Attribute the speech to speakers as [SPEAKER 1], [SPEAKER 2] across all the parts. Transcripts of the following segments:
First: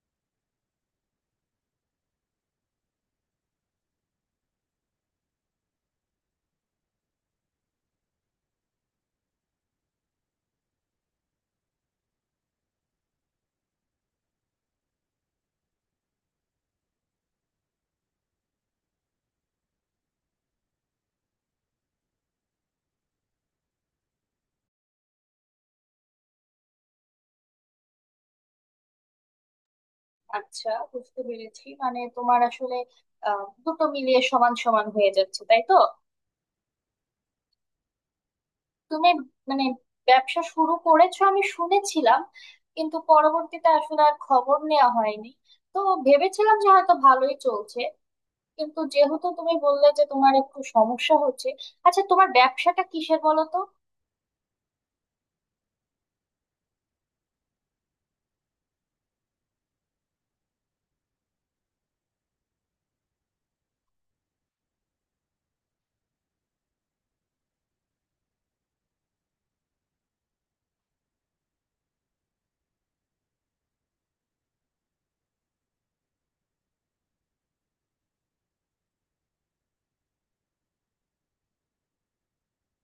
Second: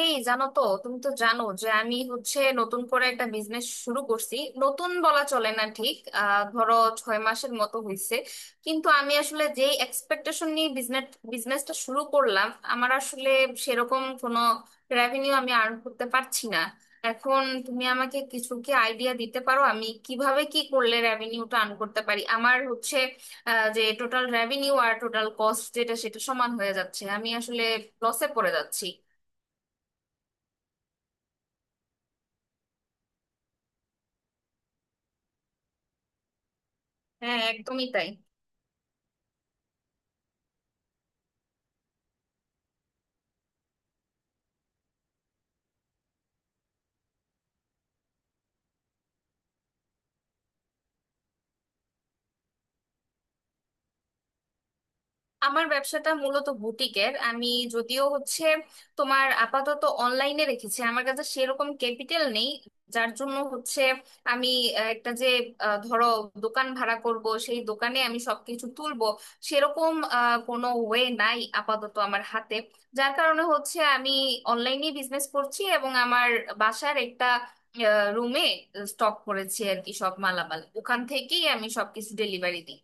[SPEAKER 1] এই, জানো তো? তুমি তো জানো যে আমি হচ্ছে নতুন করে একটা বিজনেস শুরু করছি। নতুন বলা চলে না ঠিক, ধরো, 6 মাসের মতো হয়েছে। কিন্তু আমি আসলে যে এক্সপেকটেশন নিয়ে বিজনেসটা শুরু করলাম, আমার আসলে সেরকম কোনো রেভিনিউ আমি আর্ন করতে পারছি না। এখন তুমি আমাকে কিছু কি আইডিয়া দিতে পারো, আমি কিভাবে কি করলে রেভিনিউটা আর্ন করতে পারি? আমার হচ্ছে যে টোটাল রেভিনিউ আর টোটাল কস্ট, যেটা সেটা সমান হয়ে যাচ্ছে, আমি আসলে লসে পড়ে যাচ্ছি।
[SPEAKER 2] আচ্ছা, বুঝতে পেরেছি। মানে তোমার আসলে দুটো মিলিয়ে সমান সমান হয়ে যাচ্ছে, তাই তো?
[SPEAKER 1] হ্যাঁ, হ্যাঁ, একদমই তাই।
[SPEAKER 2] তুমি মানে ব্যবসা শুরু করেছো আমি শুনেছিলাম, কিন্তু পরবর্তীতে আসলে আর খবর নেওয়া হয়নি। তো ভেবেছিলাম যে হয়তো ভালোই চলছে, কিন্তু যেহেতু তুমি বললে যে তোমার একটু সমস্যা হচ্ছে। আচ্ছা, তোমার ব্যবসাটা কিসের বলো তো?
[SPEAKER 1] আমার ব্যবসাটা মূলত বুটিকের। আমি যদিও হচ্ছে তোমার আপাতত অনলাইনে রেখেছি, আমার কাছে সেরকম ক্যাপিটাল নেই। যার জন্য হচ্ছে আমি আহ, একটা যে আহ, ধরো, দোকান ভাড়া করব, সেই দোকানে আমি সবকিছু তুলবো, সেরকম কোনো ওয়ে নাই আপাতত আমার হাতে। যার কারণে হচ্ছে আমি অনলাইনে বিজনেস করছি, এবং আমার বাসার একটা রুমে স্টক করেছি আর কি, সব মালামাল ওখান থেকেই আমি সবকিছু ডেলিভারি দিই।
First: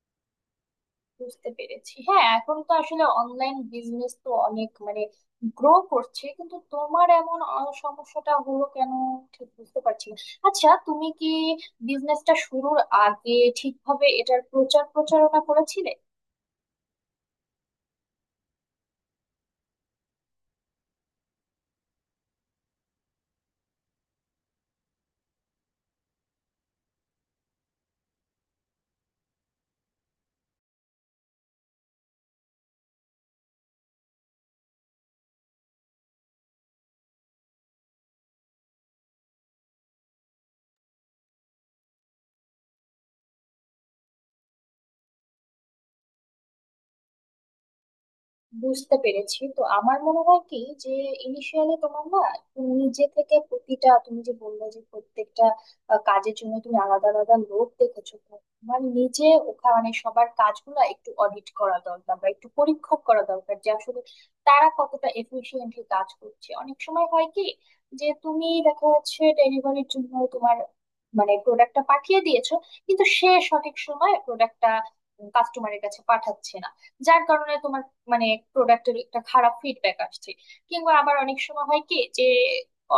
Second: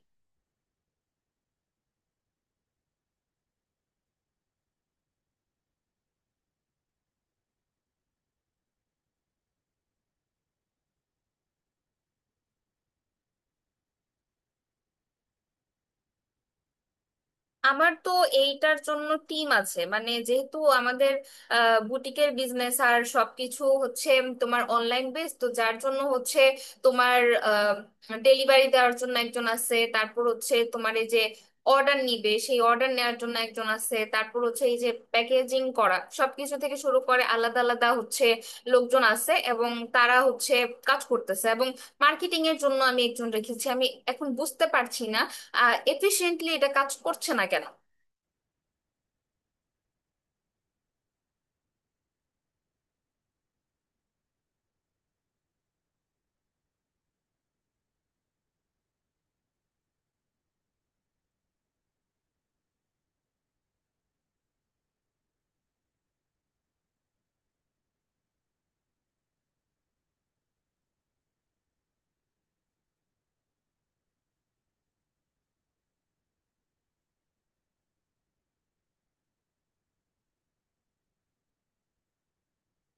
[SPEAKER 2] বুঝতে পেরেছি। হ্যাঁ, এখন তো আসলে অনলাইন বিজনেস তো অনেক মানে গ্রো করছে, কিন্তু তোমার এমন সমস্যাটা হলো কেন ঠিক বুঝতে পারছি না। আচ্ছা, তুমি কি বিজনেসটা শুরুর আগে ঠিকভাবে এটার প্রচার প্রচারণা করেছিলে?
[SPEAKER 1] আমার তো এইটার জন্য টিম আছে, মানে যেহেতু আমাদের বুটিকের বিজনেস আর সবকিছু হচ্ছে তোমার অনলাইন বেস তো, যার জন্য হচ্ছে তোমার ডেলিভারি দেওয়ার জন্য একজন আছে, তারপর হচ্ছে তোমার এই যে অর্ডার নিবে, সেই অর্ডার নেওয়ার জন্য একজন আছে, তারপর হচ্ছে এই যে প্যাকেজিং করা সবকিছু থেকে শুরু করে আলাদা আলাদা হচ্ছে লোকজন আছে, এবং তারা হচ্ছে কাজ করতেছে, এবং মার্কেটিং এর জন্য আমি একজন রেখেছি। আমি এখন বুঝতে পারছি না এফিশিয়েন্টলি এটা কাজ করছে না কেন।
[SPEAKER 2] বুঝতে পেরেছি। তো আমার মনে হয় কি, যে ইনিশিয়ালি তোমার না একটু নিজে থেকে প্রতিটা, তুমি যে বললে যে প্রত্যেকটা কাজের জন্য তুমি আলাদা আলাদা লোক দেখেছো, তো তোমার নিজে ওখানে সবার কাজগুলো একটু অডিট করা দরকার, বা একটু পরীক্ষা করা দরকার যে আসলে তারা কতটা এফিশিয়েন্টলি কাজ করছে। অনেক সময় হয় কি যে তুমি দেখা যাচ্ছে ডেলিভারির জন্য তোমার মানে প্রোডাক্টটা পাঠিয়ে দিয়েছো, কিন্তু সে সঠিক সময় প্রোডাক্টটা কাস্টমারের কাছে পাঠাচ্ছে না, যার কারণে তোমার মানে প্রোডাক্টের একটা খারাপ ফিডব্যাক আসছে। কিংবা আবার অনেক সময় হয় কি যে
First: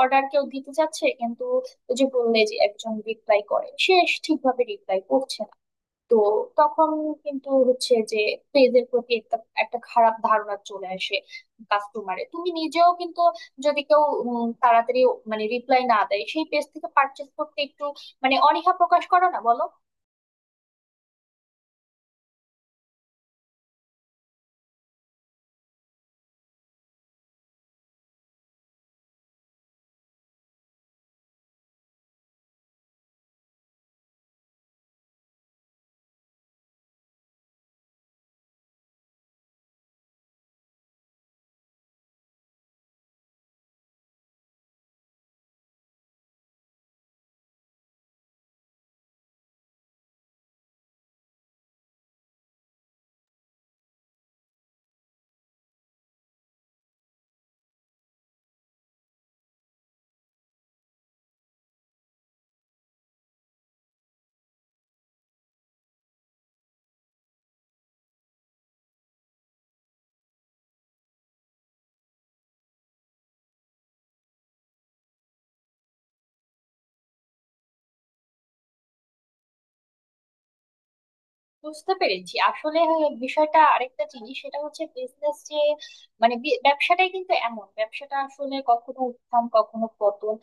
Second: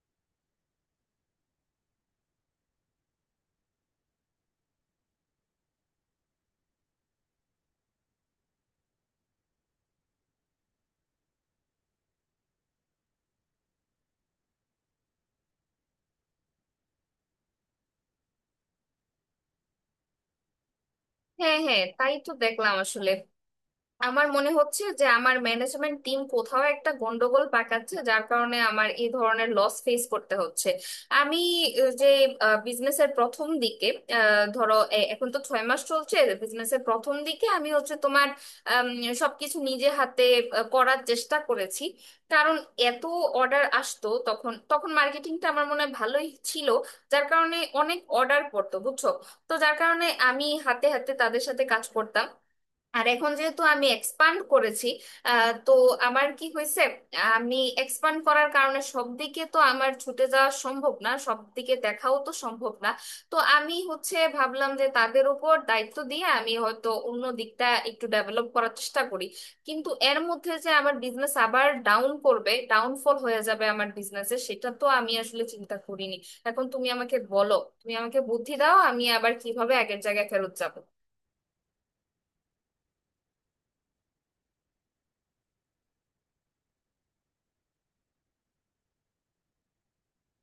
[SPEAKER 2] অর্ডার কেউ দিতে চাচ্ছে, কিন্তু ওই যে বললে যে একজন রিপ্লাই করে, সে ঠিকভাবে রিপ্লাই করছে না। তো তখন কিন্তু হচ্ছে যে পেজের প্রতি একটা একটা খারাপ ধারণা চলে আসে কাস্টমারে। তুমি নিজেও কিন্তু যদি কেউ তাড়াতাড়ি মানে রিপ্লাই না দেয়, সেই পেজ থেকে পারচেস করতে একটু মানে অনীহা প্রকাশ করো না, বলো?
[SPEAKER 1] হ্যাঁ, হ্যাঁ, তাই তো দেখলাম আসলে। আমার মনে হচ্ছে যে আমার ম্যানেজমেন্ট টিম কোথাও একটা গন্ডগোল পাকাচ্ছে, যার কারণে আমার এই ধরনের লস ফেস করতে হচ্ছে। আমি আহ, যে বিজনেসের প্রথম দিকে, এখন তো 6 মাস চলছে, বিজনেসের প্রথম দিকে আমি হচ্ছে তোমার আম, সবকিছু নিজে হাতে করার চেষ্টা করেছি। কারণ এত অর্ডার আসতো, তখন তখন মার্কেটিংটা আমার মনে হয় ভালোই ছিল, যার কারণে অনেক অর্ডার পড়তো, বুঝছো? তো যার কারণে আমি হাতে হাতে তাদের সাথে কাজ করতাম। আর এখন যেহেতু আমি এক্সপান্ড করেছি, তো আমার কি হয়েছে, আমি এক্সপান্ড করার কারণে সব দিকে তো আমার ছুটে যাওয়া সম্ভব না, সব দিকে দেখাও তো সম্ভব না। তো আমি হচ্ছে ভাবলাম যে তাদের উপর দায়িত্ব দিয়ে আমি হয়তো অন্য দিকটা একটু ডেভেলপ করার চেষ্টা করি। কিন্তু এর মধ্যে যে আমার বিজনেস আবার ডাউনফল হয়ে যাবে আমার বিজনেসে, সেটা তো আমি আসলে চিন্তা করিনি। এখন তুমি আমাকে বলো, তুমি আমাকে বুদ্ধি দাও, আমি আবার কিভাবে আগের জায়গায় ফেরত যাব।
[SPEAKER 2] বুঝতে পেরেছি। আসলে বিষয়টা আরেকটা জিনিস, সেটা হচ্ছে বিজনেস যে মানে ব্যবসাটাই কিন্তু এমন, ব্যবসাটা আসলে কখনো উত্থান কখনো পতন।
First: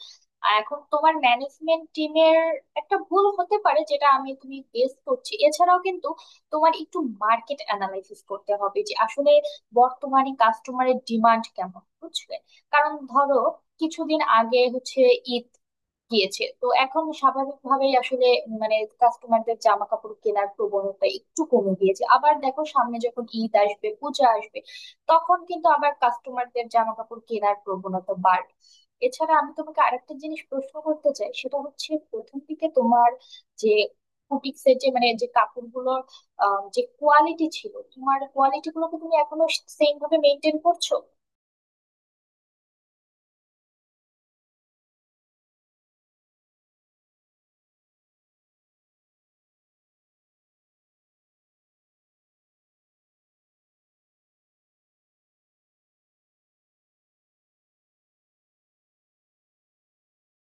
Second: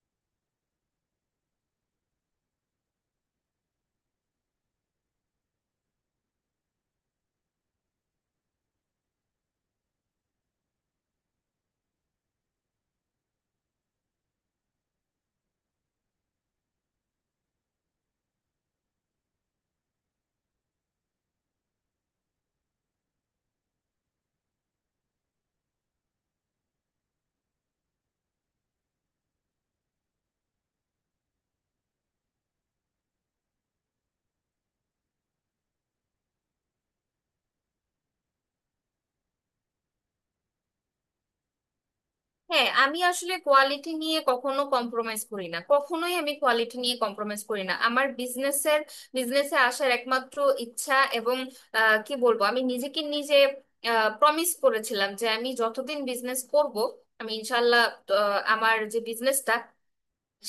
[SPEAKER 2] আর এখন তোমার ম্যানেজমেন্ট টিমের একটা ভুল হতে পারে, যেটা আমি তুমি গেস করছি। এছাড়াও কিন্তু তোমার একটু মার্কেট অ্যানালাইসিস করতে হবে যে আসলে বর্তমানে কাস্টমারের ডিমান্ড কেমন, বুঝলে। কারণ ধরো কিছুদিন আগে হচ্ছে ঈদ গিয়েছে, তো এখন স্বাভাবিকভাবেই আসলে মানে কাস্টমারদের জামা কাপড় কেনার প্রবণতা একটু কমে গিয়েছে। আবার দেখো সামনে যখন ঈদ আসবে, পূজা আসবে, তখন কিন্তু আবার কাস্টমারদের জামা কাপড় কেনার প্রবণতা বাড়বে। এছাড়া আমি তোমাকে আরেকটা জিনিস প্রশ্ন করতে চাই, সেটা হচ্ছে প্রথম দিকে তোমার যে বুটিক্সের যে মানে যে কাপড়গুলোর যে কোয়ালিটি ছিল, তোমার কোয়ালিটি গুলোকে তুমি এখনো সেম ভাবে মেনটেন করছো?
[SPEAKER 1] হ্যাঁ, আমি আসলে কোয়ালিটি নিয়ে কখনো কম্প্রোমাইজ করি না, কখনোই আমি কোয়ালিটি নিয়ে কম্প্রোমাইজ করি না। আমার বিজনেসে আসার একমাত্র ইচ্ছা এবং কি বলবো, আমি নিজেকে নিজে প্রমিস করেছিলাম যে আমি যতদিন বিজনেস করব, আমি ইনশাল্লাহ আমার যে বিজনেসটা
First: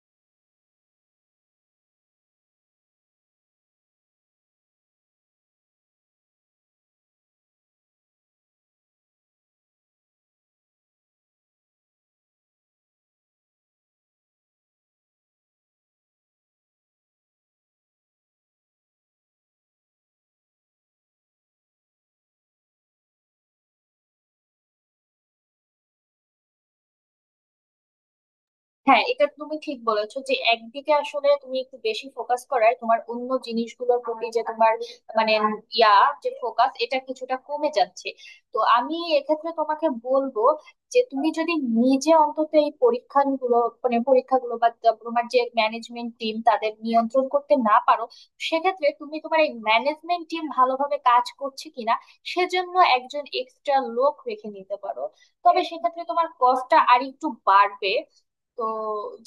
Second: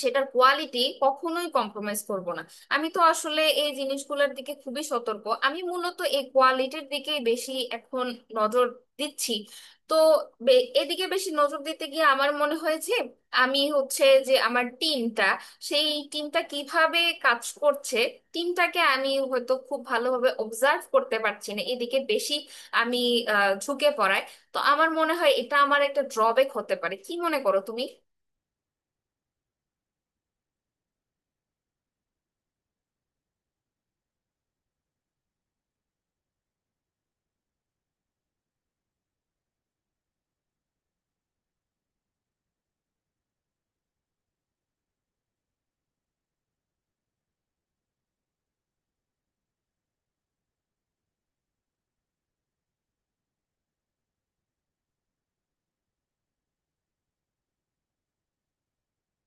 [SPEAKER 1] সেটার কোয়ালিটি কখনোই কম্প্রোমাইজ করব না। আমি তো আসলে এই জিনিসগুলোর দিকে খুবই সতর্ক, আমি মূলত এই কোয়ালিটির দিকেই বেশি এখন নজর দিচ্ছি। তো এদিকে বেশি নজর দিতে গিয়ে আমার মনে হয়েছে আমি হচ্ছে যে আমার টিমটা কিভাবে কাজ করছে, টিমটাকে আমি হয়তো খুব ভালোভাবে অবজার্ভ করতে পারছি না, এদিকে বেশি আমি ঝুঁকে পড়ায়। তো আমার মনে হয় এটা আমার একটা ড্রব্যাক হতে পারে, কি মনে করো তুমি?
[SPEAKER 2] হ্যাঁ, এটা তুমি ঠিক বলেছো যে একদিকে আসলে তুমি একটু বেশি ফোকাস করায় তোমার অন্য জিনিসগুলোর প্রতি যে তোমার মানে ইয়া যে ফোকাস, এটা কিছুটা কমে যাচ্ছে। তো আমি এক্ষেত্রে তোমাকে বলবো যে তুমি যদি নিজে অন্তত এই পরীক্ষাগুলো মানে পরীক্ষাগুলো বা তোমার যে ম্যানেজমেন্ট টিম তাদের নিয়ন্ত্রণ করতে না পারো, সেক্ষেত্রে তুমি তোমার এই ম্যানেজমেন্ট টিম ভালোভাবে কাজ করছে কিনা সেজন্য একজন এক্সট্রা লোক রেখে নিতে পারো। তবে সেক্ষেত্রে তোমার কস্টটা আর একটু বাড়বে। তো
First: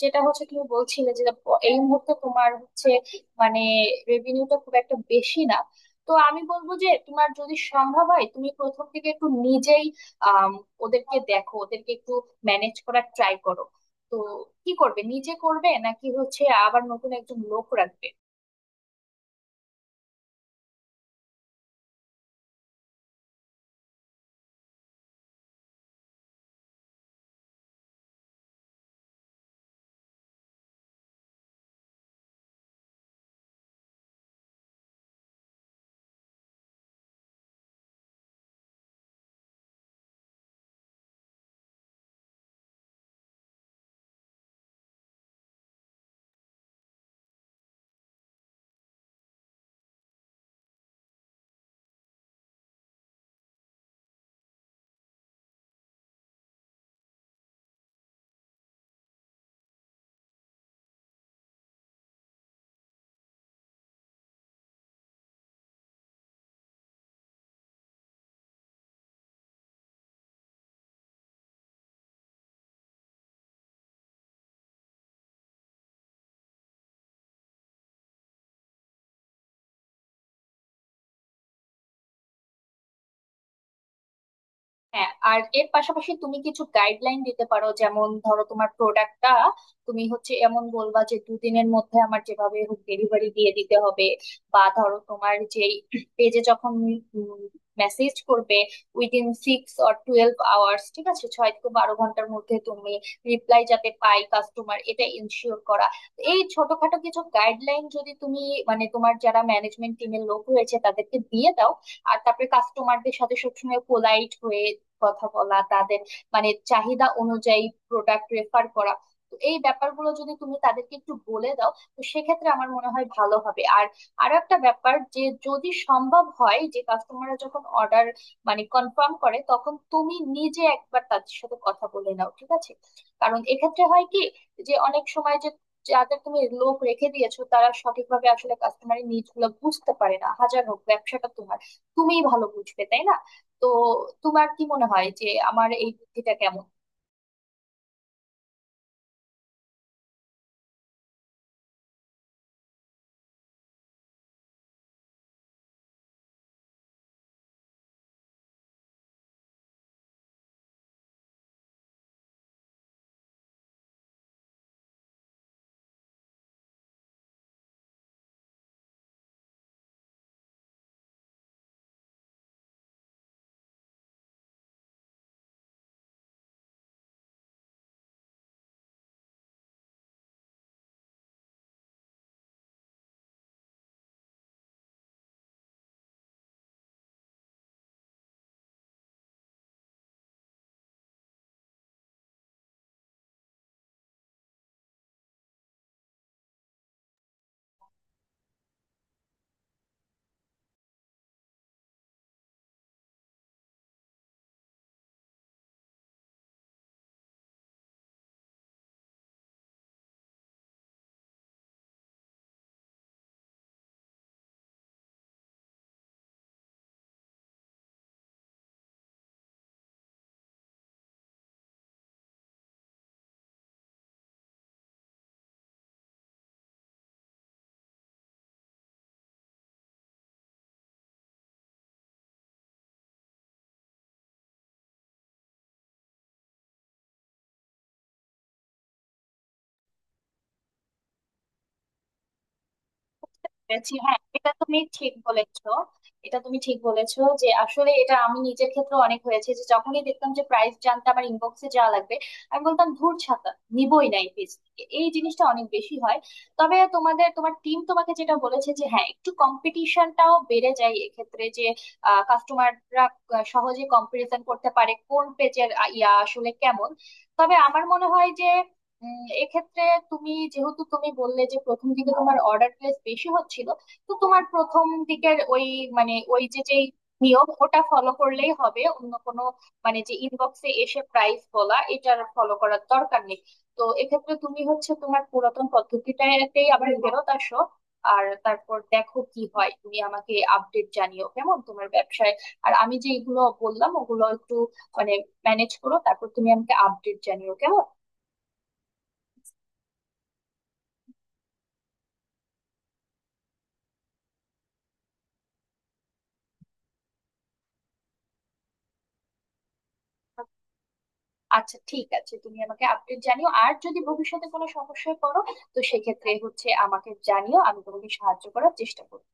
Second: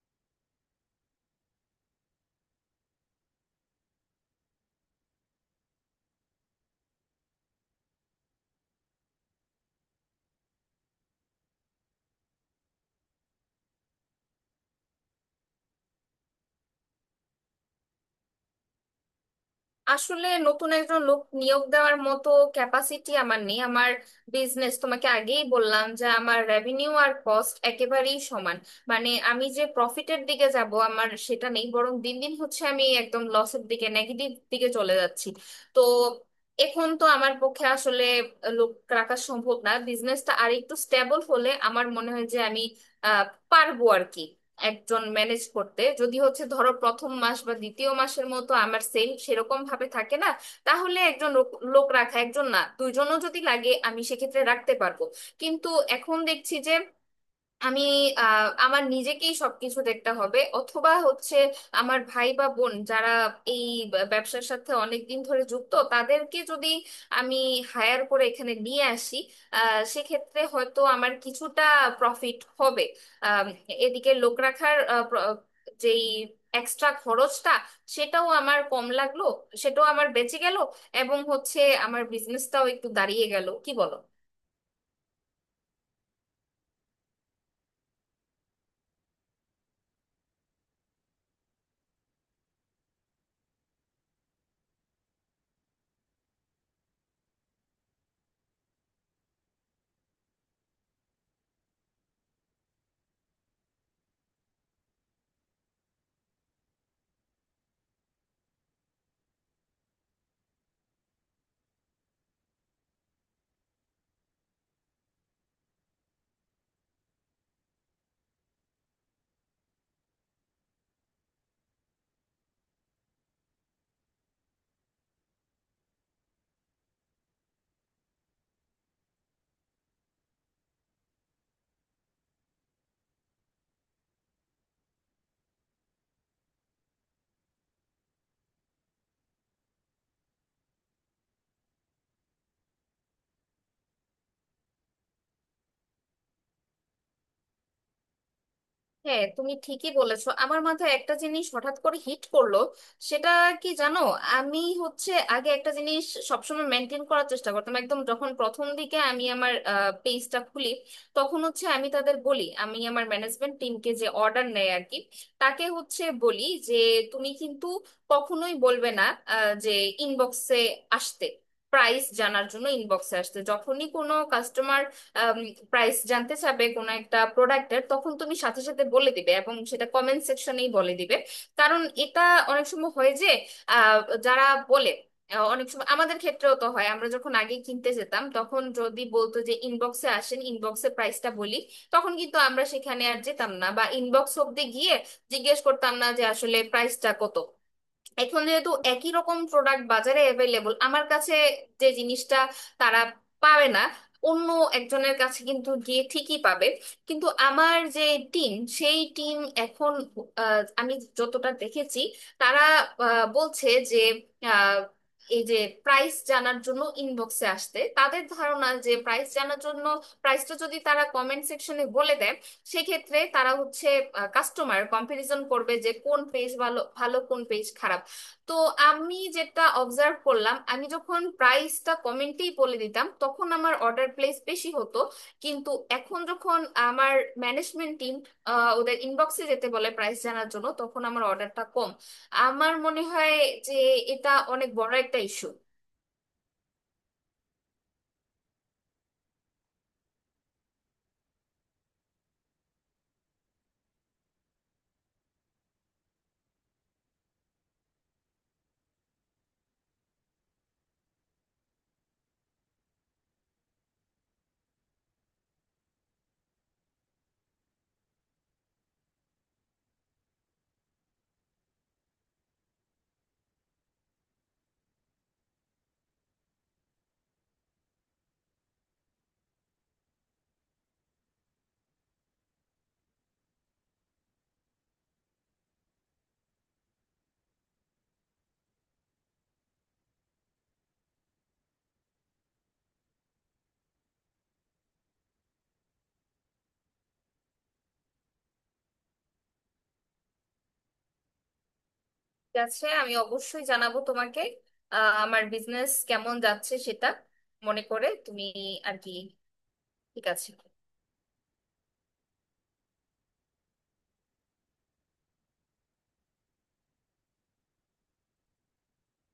[SPEAKER 2] যেটা হচ্ছে তুমি বলছিলে যে এই মুহূর্তে তোমার হচ্ছে মানে রেভিনিউটা খুব একটা বেশি না। তো আমি বলবো যে তোমার যদি সম্ভব হয় তুমি প্রথম থেকে একটু নিজেই আম, ওদেরকে দেখো, ওদেরকে একটু ম্যানেজ করার ট্রাই করো। তো কি করবে, নিজে করবে নাকি হচ্ছে আবার নতুন একজন লোক রাখবে?
[SPEAKER 1] আসলে নতুন একজন লোক নিয়োগ দেওয়ার মতো ক্যাপাসিটি আমার নেই। আমার বিজনেস, তোমাকে আগেই বললাম যে আমার রেভিনিউ আর কস্ট একেবারেই সমান, মানে আমি যে প্রফিটের দিকে যাব আমার সেটা নেই, বরং দিন দিন হচ্ছে আমি একদম লসের দিকে, নেগেটিভ দিকে চলে যাচ্ছি। তো এখন তো আমার পক্ষে আসলে লোক রাখা সম্ভব না, বিজনেসটা আর একটু স্টেবল হলে আমার মনে হয় যে আমি আহ পারবো আর কি, একজন ম্যানেজ করতে। যদি হচ্ছে ধরো প্রথম মাস বা দ্বিতীয় মাসের মতো আমার সেল সেরকম ভাবে থাকে না, তাহলে একজন লোক লোক রাখা, একজন না দুইজনও যদি লাগে আমি সেক্ষেত্রে রাখতে পারবো। কিন্তু এখন দেখছি যে আমি আমার নিজেকেই সবকিছু দেখতে হবে, অথবা হচ্ছে আমার ভাই বা বোন যারা এই ব্যবসার সাথে অনেক দিন ধরে যুক্ত, তাদেরকে যদি আমি হায়ার করে এখানে নিয়ে আসি, সেক্ষেত্রে হয়তো আমার কিছুটা প্রফিট হবে। আম, এদিকে লোক রাখার যেই এক্সট্রা খরচটা, সেটাও আমার কম লাগলো, সেটাও আমার বেঁচে গেল, এবং হচ্ছে আমার বিজনেসটাও একটু দাঁড়িয়ে গেল, কি বলো?
[SPEAKER 2] হ্যাঁ, আর এর পাশাপাশি তুমি কিছু গাইডলাইন দিতে পারো, যেমন ধরো তোমার প্রোডাক্টটা তুমি হচ্ছে এমন বলবা যে দুদিনের মধ্যে আমার যেভাবে হোক ডেলিভারি দিয়ে দিতে হবে। বা ধরো তোমার যেই পেজে যখন মেসেজ করবে within six or twelve hours, ঠিক আছে, ছয় থেকে বারো ঘন্টার মধ্যে তুমি রিপ্লাই যাতে পাই কাস্টমার, এটা ইনশিওর করা। তো এই ছোটখাটো কিছু গাইডলাইন যদি তুমি মানে তোমার যারা ম্যানেজমেন্ট টিমের লোক রয়েছে তাদেরকে দিয়ে দাও, আর তারপরে কাস্টমারদের সাথে সবসময় পোলাইট হয়ে কথা বলা, তাদের মানে চাহিদা অনুযায়ী প্রোডাক্ট রেফার করা, তো এই ব্যাপারগুলো যদি তুমি তাদেরকে একটু বলে দাও, তো সেক্ষেত্রে আমার মনে হয় ভালো হবে। আর আরো একটা ব্যাপার, যে যদি সম্ভব হয় যে কাস্টমাররা যখন অর্ডার মানে কনফার্ম করে, তখন তুমি নিজে একবার তাদের সাথে কথা বলে নাও, ঠিক আছে? কারণ এক্ষেত্রে হয় কি যে অনেক সময় যে যাদের তুমি লোক রেখে দিয়েছো তারা সঠিকভাবে আসলে কাস্টমারের নিডস গুলো বুঝতে পারে না। হাজার হোক ব্যবসাটা তোমার, তুমিই ভালো বুঝবে, তাই না? তো তোমার কি মনে হয় যে আমার এই বুদ্ধিটা কেমন?
[SPEAKER 1] হ্যাঁ, তুমি ঠিকই বলেছো। আমার মাথায় একটা জিনিস হঠাৎ করে হিট করলো, সেটা কি জানো? আমি হচ্ছে আগে একটা জিনিস সবসময় মেনটেন করার চেষ্টা করতাম, একদম যখন প্রথম দিকে আমি আমার পেজটা খুলি, তখন হচ্ছে আমি তাদের বলি, আমি আমার ম্যানেজমেন্ট টিমকে, যে অর্ডার নেয় আর কি, তাকে হচ্ছে বলি যে, তুমি কিন্তু কখনোই বলবে না আহ, যে ইনবক্সে আসতে প্রাইস জানার জন্য ইনবক্সে আসতে। যখনই কোনো কাস্টমার প্রাইস জানতে চাবে কোনো একটা প্রোডাক্টের, তখন তুমি সাথে সাথে বলে দিবে, এবং সেটা কমেন্ট সেকশনেই বলে দিবে। কারণ এটা অনেক সময় হয় যে, আহ, যারা বলে আহ, অনেক সময় আমাদের ক্ষেত্রেও তো হয়, আমরা যখন আগে কিনতে যেতাম তখন যদি বলতো যে ইনবক্সে আসেন, ইনবক্সে প্রাইসটা বলি, তখন কিন্তু আমরা সেখানে আর যেতাম না, বা ইনবক্স অব্দি গিয়ে জিজ্ঞেস করতাম না যে আসলে প্রাইসটা কত। এখন যেহেতু একই রকম প্রোডাক্ট বাজারে অ্যাভেলেবল, আমার কাছে যে জিনিসটা তারা পাবে না, অন্য একজনের কাছে কিন্তু গিয়ে ঠিকই পাবে। কিন্তু আমার যে টিম টিম এখন, আমি যতটা দেখেছি, তারা বলছে যে আহ, এই যে প্রাইস জানার জন্য ইনবক্সে আসতে, তাদের ধারণা যে প্রাইস জানার জন্য, প্রাইসটা যদি তারা কমেন্ট সেকশনে বলে দেয়, সেক্ষেত্রে তারা হচ্ছে, কাস্টমার কম্পারিজন করবে যে কোন পেজ ভালো, কোন পেজ খারাপ। তো আমি যেটা অবজার্ভ করলাম, আমি যখন প্রাইসটা কমেন্টেই বলে দিতাম তখন আমার অর্ডার প্লেস বেশি হতো। কিন্তু এখন যখন আমার ম্যানেজমেন্ট টিম ওদের ইনবক্সে যেতে বলে প্রাইস জানার জন্য, তখন আমার অর্ডারটা কম। আমার মনে হয় যে
[SPEAKER 2] বলেছি। হ্যাঁ,
[SPEAKER 1] এটা
[SPEAKER 2] এটা
[SPEAKER 1] অনেক
[SPEAKER 2] তুমি
[SPEAKER 1] বড়
[SPEAKER 2] ঠিক
[SPEAKER 1] একটা ইস্যু।
[SPEAKER 2] বলেছো। এটা তুমি ঠিক বলেছো যে আসলে এটা আমি নিজের ক্ষেত্রে অনেক হয়েছে যে যখনই দেখতাম যে প্রাইস জানতে আমার ইনবক্সে যাওয়া লাগবে, আমি বলতাম ধুর ছাতা, নিবই না এই পেজ থেকে। এই জিনিসটা অনেক বেশি হয়। তবে তোমাদের তোমার টিম তোমাকে যেটা বলেছে যে হ্যাঁ একটু কম্পিটিশনটাও বেড়ে যায় এক্ষেত্রে, যে কাস্টমাররা সহজে কম্পারিজন করতে পারে কোন পেজের ইয়া আসলে কেমন। তবে আমার মনে হয় যে এক্ষেত্রে তুমি যেহেতু তুমি বললে যে প্রথম দিকে তোমার অর্ডার প্লেস বেশি হচ্ছিল, তো তোমার প্রথম দিকের ওই মানে ওই যে যেই নিয়ম ওটা ফলো করলেই হবে, অন্য কোনো মানে যে ইনবক্সে এসে প্রাইস বলা, এটার ফলো করার দরকার নেই। তো এক্ষেত্রে তুমি হচ্ছে তোমার পুরাতন পদ্ধতিটাতেই আবার ফেরত আসো। আর তারপর দেখো কি হয়, তুমি আমাকে আপডেট জানিও কেমন তোমার ব্যবসায়। আর আমি যে এগুলো বললাম ওগুলো একটু মানে ম্যানেজ করো, তারপর তুমি আমাকে আপডেট জানিও কেমন।
[SPEAKER 1] ঠিক আছে, আমি অবশ্যই জানাবো তোমাকে আমার বিজনেস কেমন যাচ্ছে সেটা। মনে করে তুমি আর কি। ঠিক আছে।
[SPEAKER 2] আচ্ছা, ঠিক আছে, তুমি আমাকে আপডেট জানিও। আর যদি ভবিষ্যতে কোনো সমস্যায় পড়ো, তো সেক্ষেত্রে হচ্ছে আমাকে জানিও, আমি তোমাকে সাহায্য করার চেষ্টা করবো।